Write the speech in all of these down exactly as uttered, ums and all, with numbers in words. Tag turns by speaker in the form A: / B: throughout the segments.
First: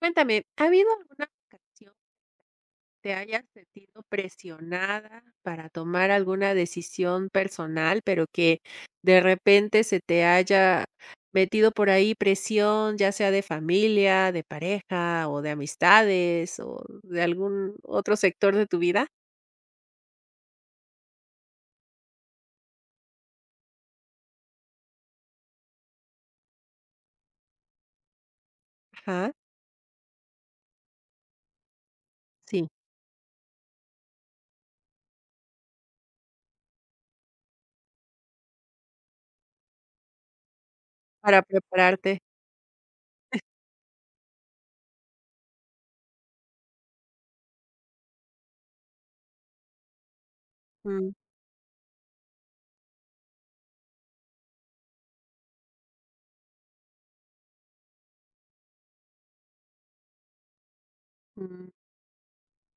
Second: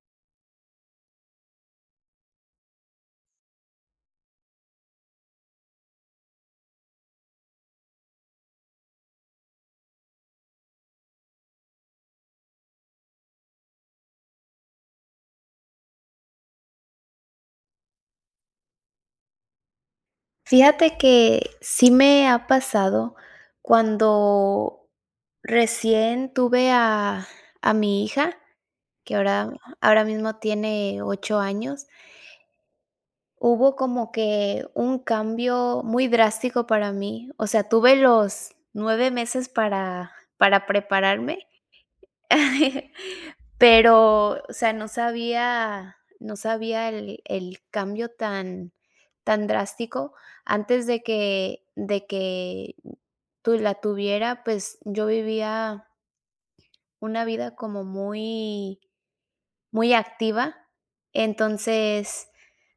A: Cuéntame, ¿ha habido alguna ocasión que te hayas sentido presionada para tomar alguna decisión personal, pero que de repente se te haya metido por ahí presión, ya sea de familia, de pareja o de amistades o de algún otro sector de tu vida?
B: Fíjate que sí me ha pasado cuando recién tuve a a mi hija, que
A: Ajá,
B: ahora ahora mismo tiene ocho años,
A: sí,
B: hubo como que un cambio muy drástico para mí. O sea, tuve los nueve meses para para
A: para
B: prepararme.
A: prepararte.
B: Pero, o sea, no sabía no sabía el el cambio tan tan drástico. Antes de
A: Mm,
B: que de que tu la tuviera, pues, yo vivía una vida como muy muy activa.
A: mm,
B: Entonces,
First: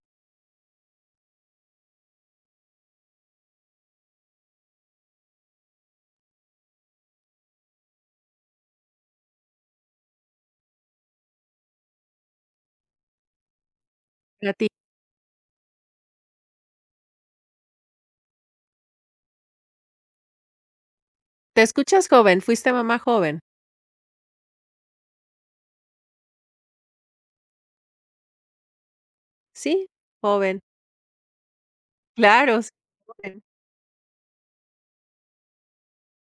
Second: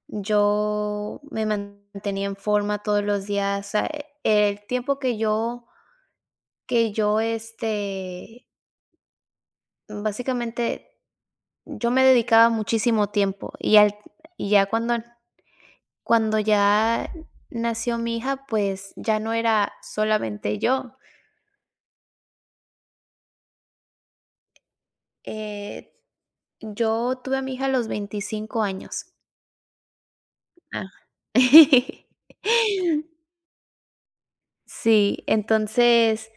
B: yo me mantenía en forma todos los días. O sea, el tiempo que yo que yo, este, básicamente yo me dedicaba muchísimo tiempo y al y
A: para
B: ya
A: ti.
B: cuando cuando ya nació mi hija, pues, ya no era solamente yo.
A: Te escuchas joven, fuiste mamá joven,
B: Eh, yo tuve a mi hija a los veinticinco años.
A: ¿sí? Joven,
B: Ajá.
A: claro, sí, joven,
B: Sí, entonces,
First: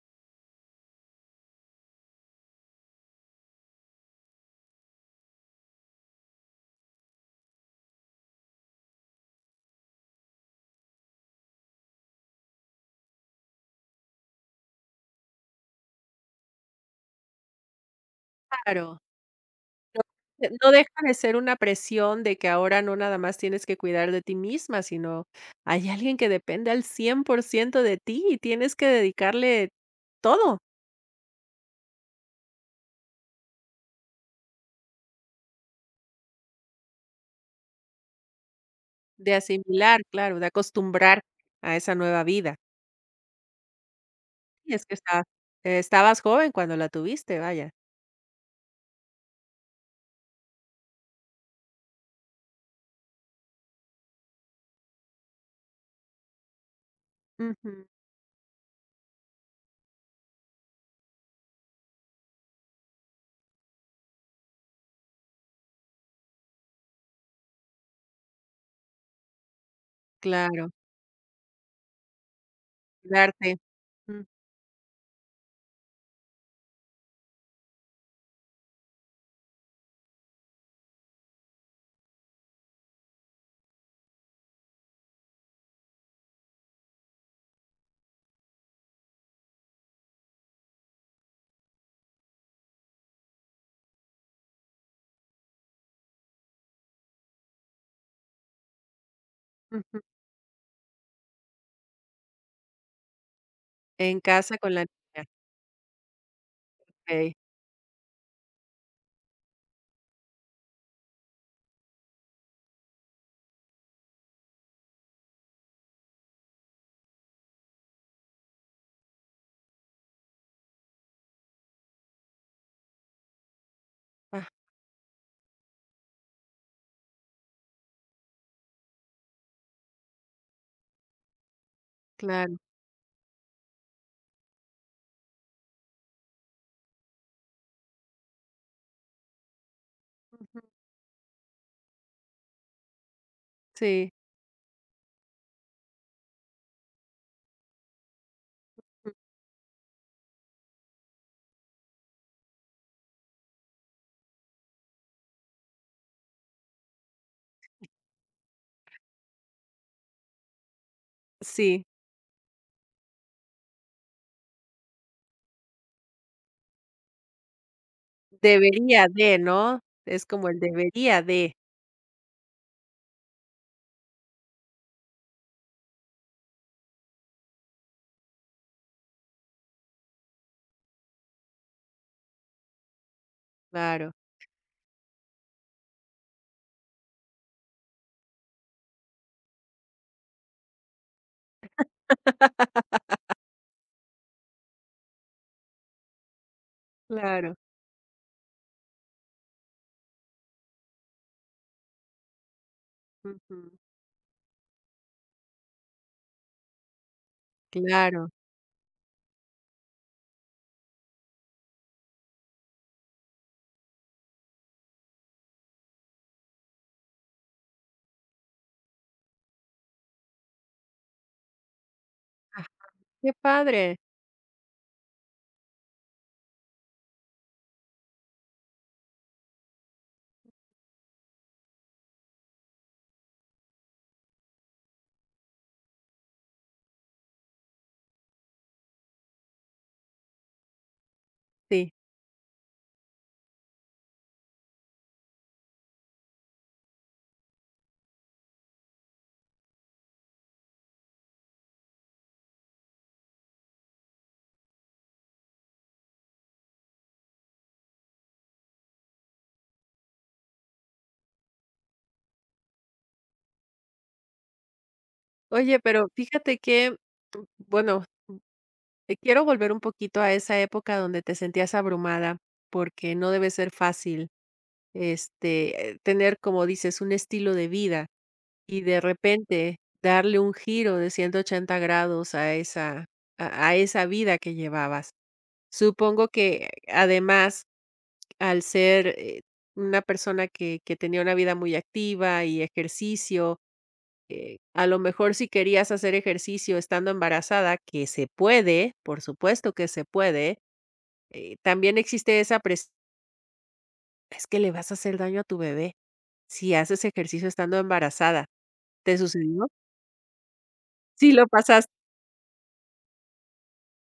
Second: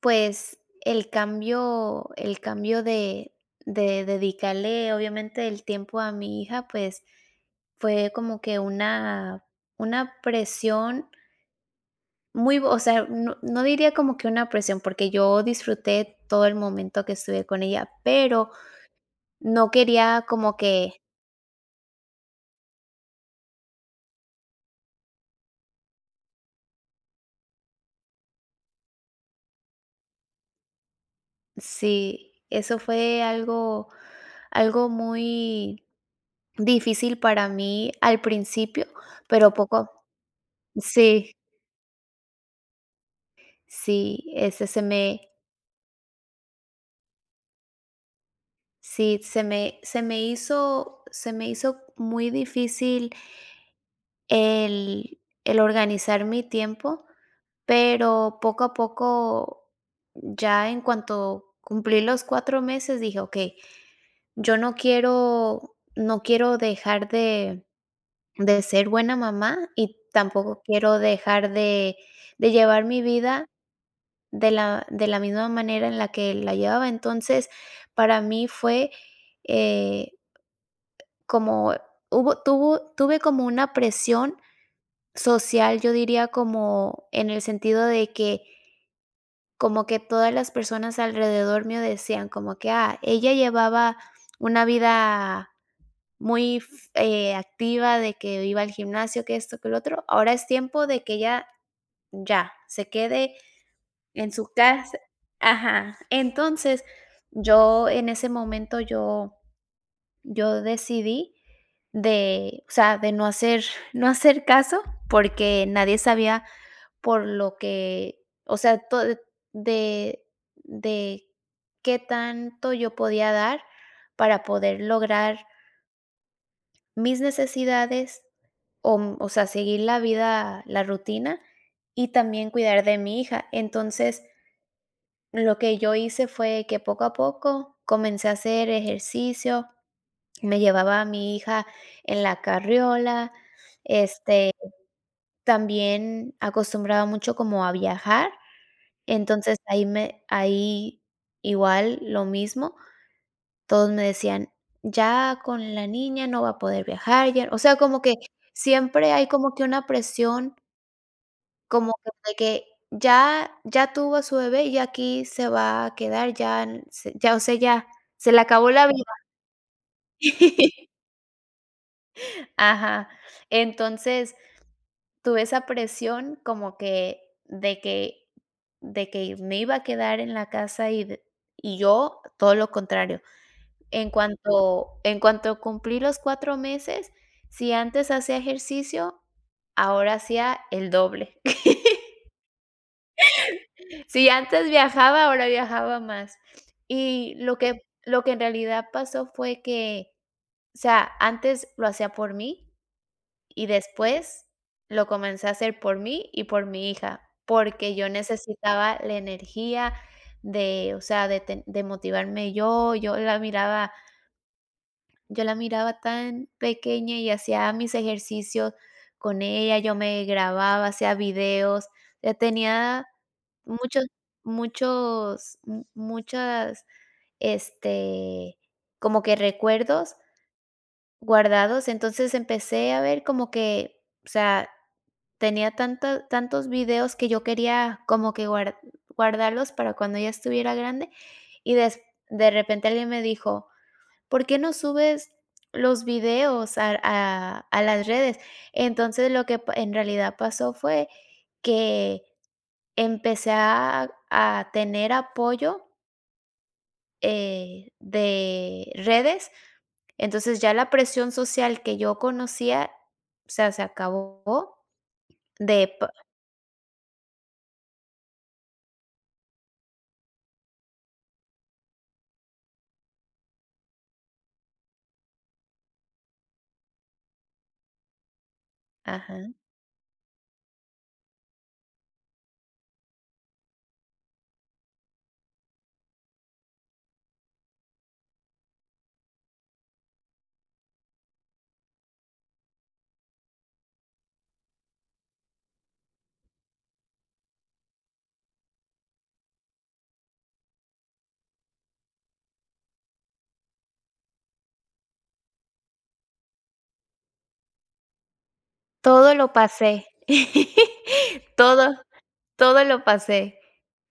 B: pues, el cambio el cambio de de dedicarle, obviamente, el tiempo a mi hija, pues, fue como que una una presión muy, o sea, no no diría como que una presión, porque yo disfruté todo el momento que estuve con ella, pero
A: claro.
B: no quería
A: Eh,
B: como
A: no deja
B: que.
A: de ser una presión de que ahora no nada más tienes que cuidar de ti misma, sino hay alguien que depende al cien por ciento de ti y tienes que dedicarle todo,
B: Sí, eso fue algo algo muy difícil para mí al principio,
A: de
B: pero poco.
A: asimilar, claro, de acostumbrar
B: Sí,
A: a esa nueva vida.
B: sí, ese
A: Y
B: se
A: es que está
B: me.
A: eh, Estabas joven cuando la tuviste, vaya.
B: Sí, se me se me hizo se me hizo muy difícil el el organizar mi tiempo,
A: Ujú,
B: pero poco a poco, ya en cuanto cumplí los cuatro meses, dije: "Okey, yo no quiero no quiero dejar de de ser buena mamá y tampoco
A: claro,
B: quiero dejar de de llevar mi vida
A: darte. Mm,
B: de la de la misma manera en la que la llevaba". Entonces, para mí fue, eh, como hubo tuvo tuve como una presión social, yo diría como en el sentido de que, como que todas las personas alrededor mío decían como que: "Ah, ella llevaba una vida muy f eh, activa, de que iba al gimnasio, que esto, que lo
A: ujú.
B: otro, ahora es tiempo de que ella ya, se quede
A: En
B: en su
A: casa con la
B: casa".
A: niña,
B: Ajá. Entonces,
A: okey.
B: yo en ese momento yo yo decidí de, o sea, de no hacer no hacer caso, porque nadie sabía por lo que, o sea, to de de qué tanto yo podía dar para
A: Ah,
B: poder lograr mis necesidades, o mm, o sea, seguir la vida, la rutina, y también
A: claro.
B: cuidar de mi hija. Entonces, lo que yo hice fue que poco a poco comencé a hacer ejercicio, me
A: Ujú.
B: llevaba a mi hija en la carriola.
A: Sí,
B: este También acostumbraba mucho como a viajar,
A: mm,
B: entonces ahí me ahí igual lo mismo, todos me decían: "Ya con la niña no va a poder viajar, ya", o sea, como que siempre hay como que una presión,
A: sí,
B: como que de que ya ya tuvo a su bebé y aquí se va a quedar, ya n se ya, o sea, ya se le acabó la
A: debería
B: vida.
A: de, ¿no? Es como el debería de,
B: Ajá, entonces tuve esa presión como que de que de que me iba a quedar en la casa y de y yo todo lo contrario. En
A: claro.
B: cuanto en cuanto cumplí los cuatro meses, si antes hacía ejercicio, ahora hacía el doble. Si antes viajaba, ahora viajaba más. Y
A: Claro,
B: lo que lo que en realidad pasó fue que, o sea, antes lo hacía por mí.
A: ujú,
B: Y después lo comencé a hacer por mí y por mi hija, porque yo
A: claro.
B: necesitaba la energía de, o sea, de ten de motivarme yo. Yo la miraba yo la miraba tan pequeña y hacía mis ejercicios con ella, yo me grababa, hacía videos, ya
A: Ah,
B: tenía
A: qué padre.
B: muchos muchos mu muchas, este, como que recuerdos guardados. Entonces empecé a ver como que, o sea. Tenía tanta tantos videos que yo quería como que guar guardarlos para cuando ya estuviera grande. y
A: Sí.
B: des de repente alguien me dijo: "¿Por qué no subes los videos a a a las redes?". Entonces, lo que pa en realidad pasó fue que empecé a a tener apoyo, eh, de redes. Entonces, ya la presión social que yo conocía, o sea, se acabó
A: Oye,
B: de
A: pero
B: pa
A: fíjate que, bueno, eh, quiero volver un poquito a esa época donde te sentías abrumada, porque no debe ser fácil, este, eh, tener, como dices, un estilo de vida y de
B: ajá.
A: repente darle un giro de ciento ochenta grados a esa a a esa vida que llevabas. Supongo que además, al ser, eh, una persona que que tenía una vida muy activa y ejercicio, eh, a lo mejor si querías hacer ejercicio estando embarazada, que se puede, por supuesto que se puede, eh, también existe esa pres es que le vas a hacer daño a tu bebé si haces ejercicio estando embarazada. ¿Te
B: Todo lo
A: sucedió?
B: pasé.
A: Sí, lo
B: Todo,
A: pasaste
B: todo lo pasé.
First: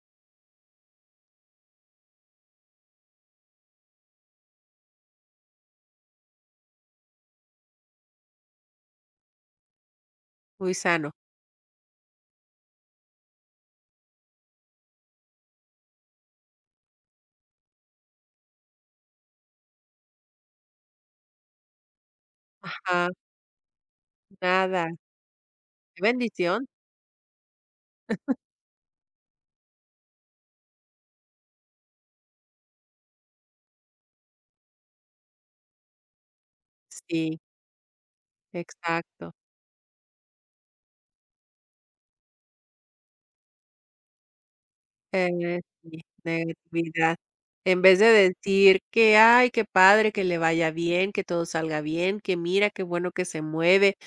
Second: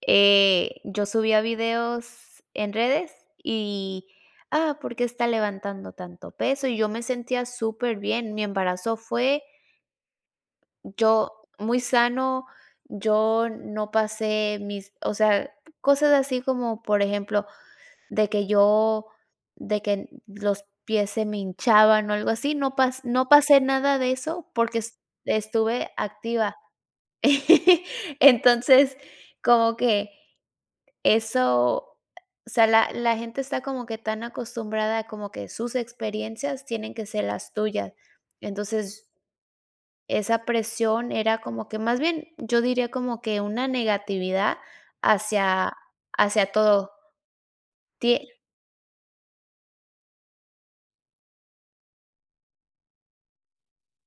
B: Eh, yo subía videos en redes y, ah, ¿por qué está levantando tanto peso? Y yo me sentía súper bien. Mi embarazo fue
A: muy sano.
B: yo muy sano, yo no pasé mis o sea, cosas así como, por ejemplo, de que yo de que los pies se me hinchaban o algo así, no pas
A: Ajá,
B: no pasé nada de eso porque
A: nada,
B: es estuve
A: qué
B: activa.
A: bendición.
B: Entonces, como que eso o sea, la la gente está como que tan acostumbrada, a como que sus experiencias tienen que ser
A: Sí,
B: las tuyas. Entonces,
A: exacto.
B: esa presión era como que más bien, yo diría como que una negatividad
A: Eh,
B: hacia
A: sí,
B: hacia todo.
A: negatividad. En vez de
B: Tie
A: decir que: "Ay, qué padre, que le vaya bien, que todo salga bien, que mira, qué bueno que se mueve,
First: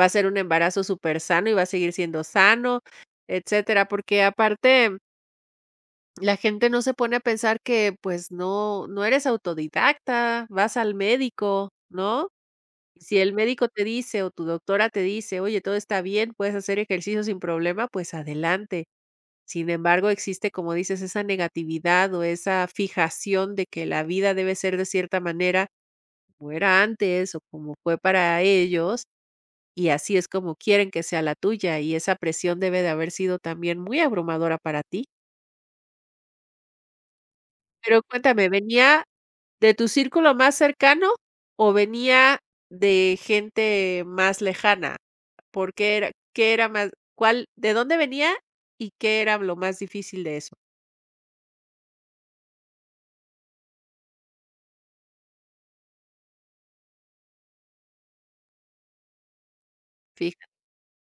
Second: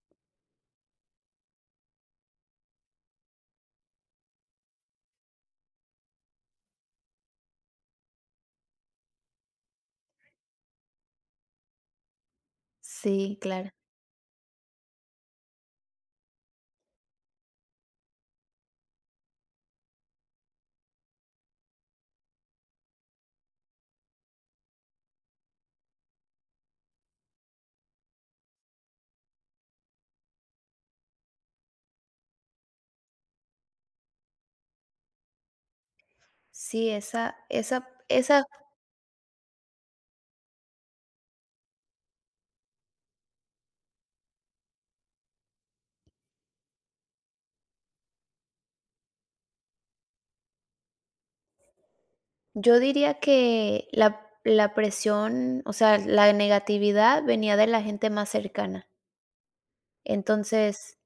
A: va a ser un embarazo súper sano y va a seguir siendo sano", etcétera. Porque aparte, la gente no se pone a pensar que, pues, no no eres autodidacta, vas al médico, ¿no? Si el
B: Sí,
A: médico
B: claro.
A: te dice, o tu doctora te dice: "Oye, todo está bien, puedes hacer ejercicio sin problema", pues adelante. Sin embargo, existe, como dices, esa negatividad o esa fijación de que la vida debe ser de cierta manera, como era antes o como fue para ellos, y así es como quieren que sea la tuya, y esa presión debe de haber sido también muy abrumadora para ti.
B: Sí, esa esa
A: Pero
B: esa
A: cuéntame, ¿venía de tu círculo más cercano o venía de gente más lejana? ¿Por qué era, qué era más, cuál, de dónde venía y qué era lo más difícil de eso?
B: yo diría que la la presión, o sea, la negatividad venía de la gente más cercana.
A: Fíjate,
B: Entonces,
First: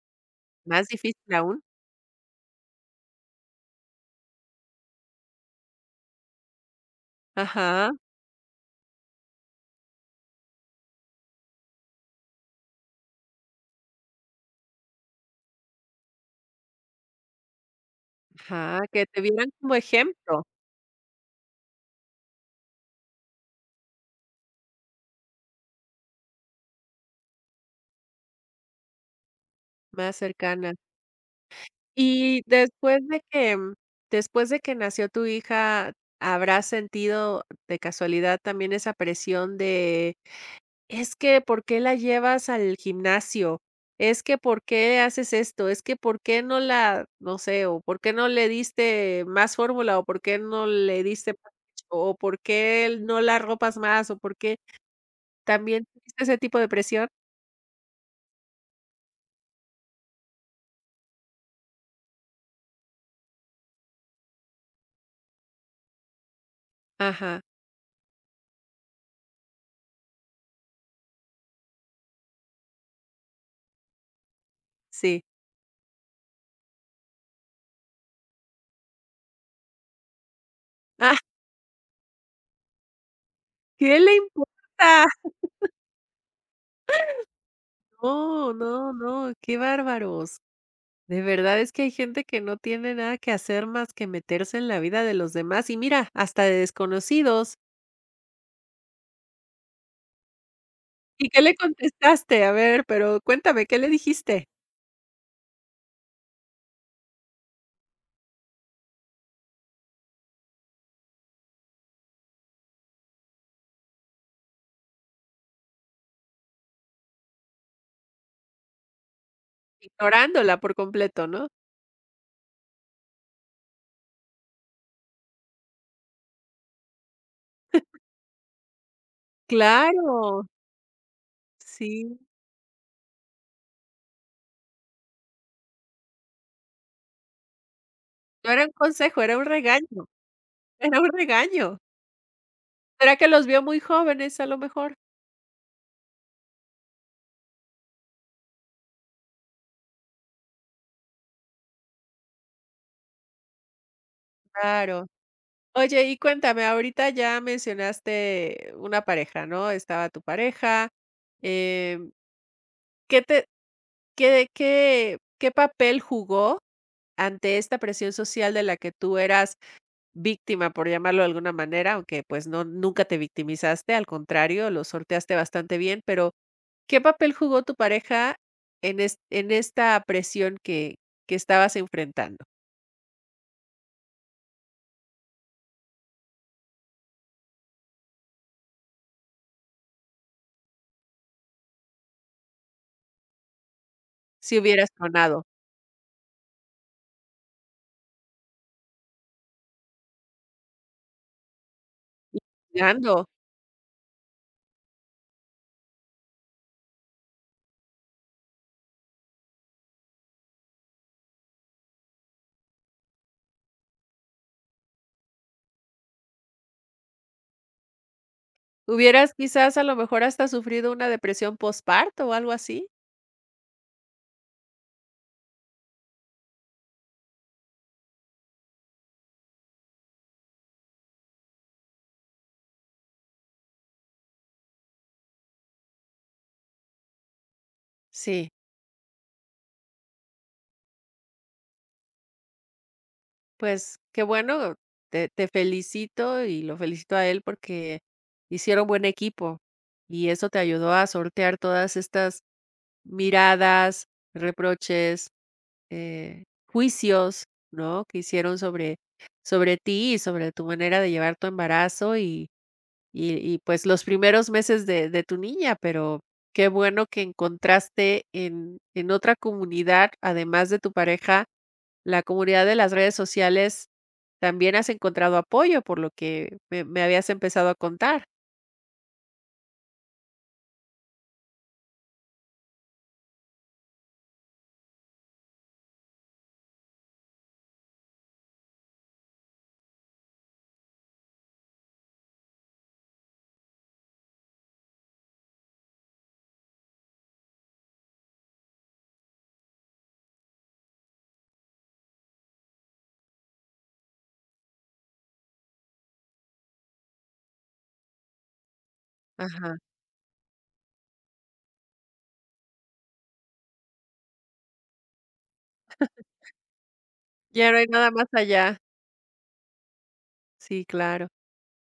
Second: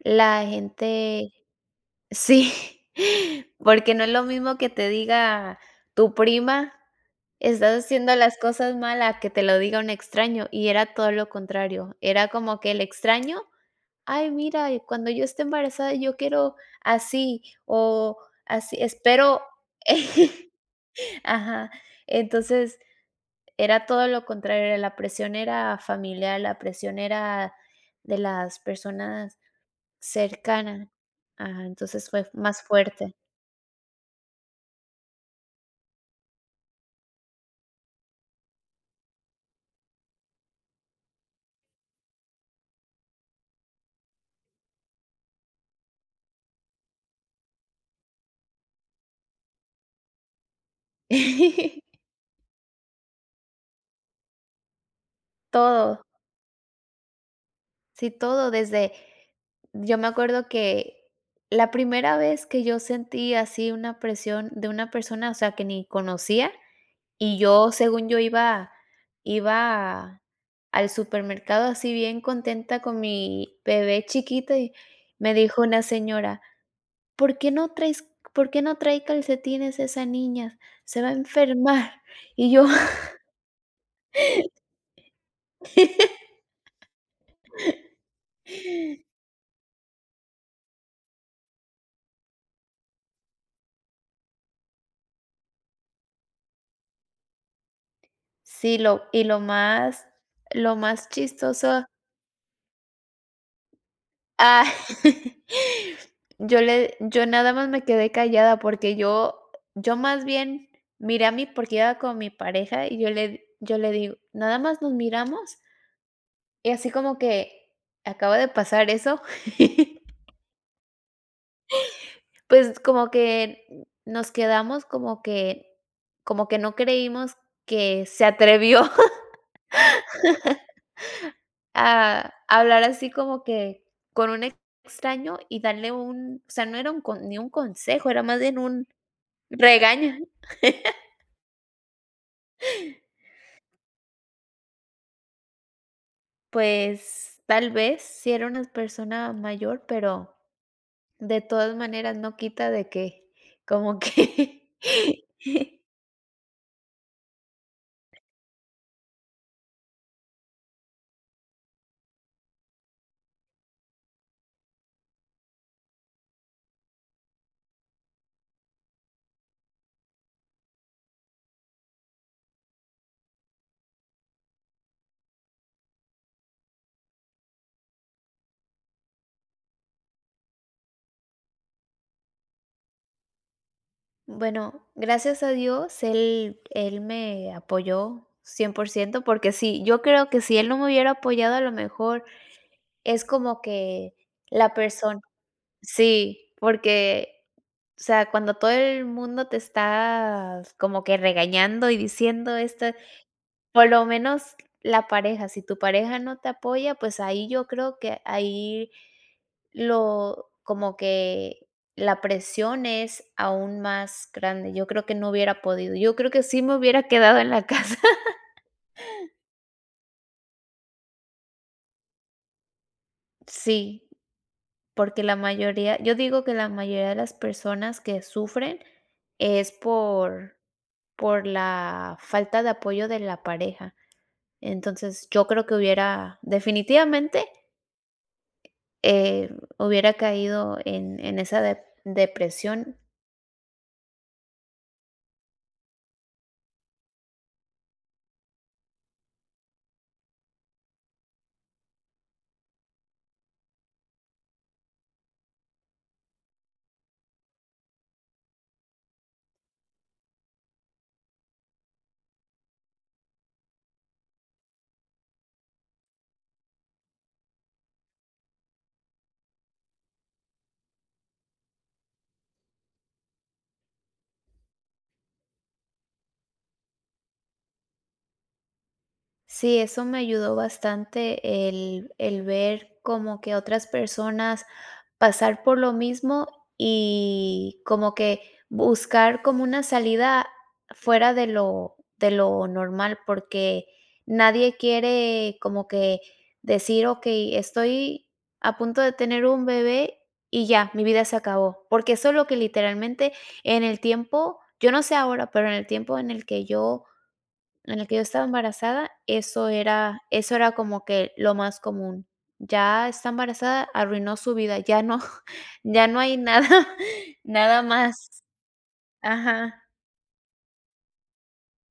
B: la
A: más
B: gente.
A: difícil aún.
B: Sí. Porque no es lo mismo que te diga tu prima: "Estás
A: Ajá,
B: haciendo las cosas mal", a que te lo diga un extraño, y era todo lo contrario. Era como que el extraño: "Ay, mira, y cuando yo esté embarazada, yo quiero así, o así
A: ajá, que te
B: espero".
A: vieran como ejemplo,
B: Ajá. Entonces, era todo lo contrario, la presión era familiar, la presión era de las personas
A: más cercana.
B: cercanas. Ajá, entonces fue
A: Y
B: más
A: después
B: fuerte.
A: de que mm, después de que nació tu hija, ¿habrás sentido de casualidad también esa presión de: "Es que, ¿por qué la llevas al gimnasio? Es que, ¿por qué haces esto? Es que, ¿por qué no la no sé, o por qué no le diste más fórmula, o por qué no le diste más leche, o por qué no la ropas más, o por qué?" ¿También
B: Todo,
A: tuviste ese tipo de presión?
B: sí, todo, desde yo me acuerdo que la primera vez que yo sentí así una presión de una persona, o sea, que ni conocía. Y
A: Ajá,
B: yo, según yo iba iba al supermercado así bien contenta con mi bebé chiquita y
A: sí.
B: me dijo una señora: "¿Por qué no traes por qué no trae calcetines esa niña? Se va a
A: Ah,
B: enfermar". Y yo.
A: ¿qué le importa? No, no, no, qué bárbaros. De verdad es que hay gente que no tiene nada que hacer más que meterse en la vida de los demás y mira, hasta de desconocidos.
B: Sí, lo y lo más lo más
A: ¿Y qué le
B: chistoso.
A: contestaste? A ver, pero cuéntame, ¿qué le dijiste?
B: Ah, yo le yo nada más me quedé callada porque yo yo más bien miré a mi, porque iba con mi pareja y yo le yo le digo: "Nada más nos miramos", y así como que acaba de pasar eso.
A: Ignorándola por completo, ¿no?
B: Pues, como que nos quedamos como que como que no creímos que se atrevió
A: Claro, sí.
B: a hablar así como que con un extraño y darle un, o sea, no era un con ni un consejo, era más
A: No
B: bien
A: era un
B: un
A: consejo, era un regaño,
B: regaña,
A: era un regaño. ¿Será que los vio muy jóvenes a lo mejor?
B: pues tal vez si era una persona mayor, pero de todas maneras no quita de que como que.
A: Claro. Oye, y cuéntame, ahorita ya mencionaste una pareja, ¿no? Estaba tu pareja. em, ¿Qué te, qué, qué, qué papel jugó ante esta presión social de la que tú eras víctima, por llamarlo de alguna manera, aunque pues no, nunca te victimizaste, al contrario, lo sorteaste bastante bien, pero ¿qué papel jugó tu pareja en, es- en esta presión que, que estabas enfrentando?
B: Bueno, gracias a Dios él él me apoyó cien por ciento porque sí, yo creo que si él no me hubiera apoyado, a lo mejor es como que
A: Si
B: la
A: hubieras
B: persona.
A: sonado.
B: Sí, porque, o sea, cuando todo el mundo te está como que regañando y diciendo esto. Por lo menos la pareja, si tu pareja no te apoya, pues ahí yo creo que ahí lo como que la presión es aún más grande. Yo creo que no hubiera podido. Yo creo que sí me hubiera quedado en la casa.
A: ¿Hubieras quizás a lo mejor hasta sufrido una depresión posparto o algo así?
B: Sí, porque la mayoría, yo digo que la mayoría de las personas que sufren es por por la falta de apoyo de la pareja. Entonces, yo creo que hubiera definitivamente.
A: Sí,
B: Eh, Hubiera caído en en esa de depresión.
A: pues qué bueno, te, te felicito y lo felicito a él porque hicieron buen equipo y eso te ayudó a sortear todas estas miradas, reproches, eh, juicios, ¿no? Que hicieron sobre, sobre ti y sobre tu manera de llevar tu embarazo Y y pues, los primeros meses de de tu niña, pero qué bueno que encontraste en en otra comunidad, además de tu pareja, la comunidad de las redes sociales, también has encontrado apoyo, por lo que me me habías empezado a contar.
B: Sí, eso me ayudó bastante el, el ver como que otras personas pasar por lo mismo y como que buscar como una salida fuera de lo, de lo normal, porque nadie quiere como que decir, ok, estoy a punto de tener un bebé y ya, mi vida se acabó, porque eso es lo que literalmente en el tiempo, yo no sé ahora, pero en el tiempo en el que yo en el que yo estaba embarazada, eso
A: Ajá.
B: era eso era como que lo más común. Ya está embarazada, arruinó su vida, ya no. Ya no hay nada.
A: Ya no
B: Nada
A: hay nada más
B: más.
A: allá.
B: Ajá,
A: Sí, claro.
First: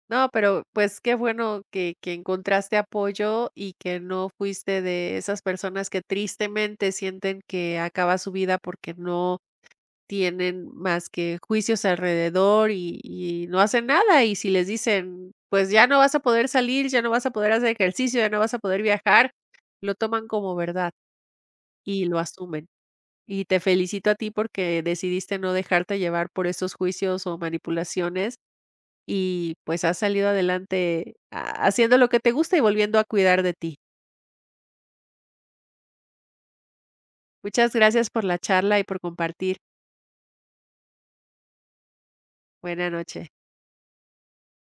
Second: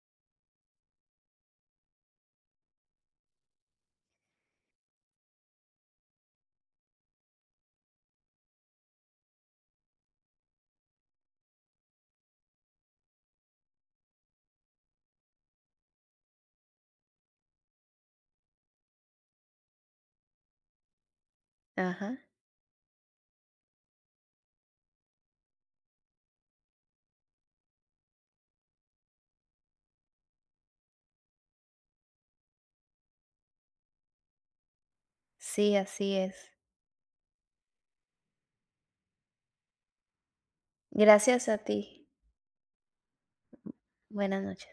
A: No, pero, pues, qué bueno que que encontraste apoyo y que no fuiste de esas personas que tristemente sienten que acaba su vida porque no tienen más que juicios alrededor y y no hacen nada, y si les dicen: "Pues, ya no vas a poder salir, ya no vas a poder hacer ejercicio, ya no vas a poder viajar", lo toman como verdad y
B: ajá.
A: lo asumen. Y te felicito a ti porque decidiste no dejarte llevar por esos juicios o manipulaciones y, pues, has salido adelante ha haciendo lo que te gusta y volviendo a cuidar de ti.
B: Sí, así es.
A: Muchas gracias por la charla y por compartir.
B: Gracias a ti.
A: Buena noche.
B: Buenas noches.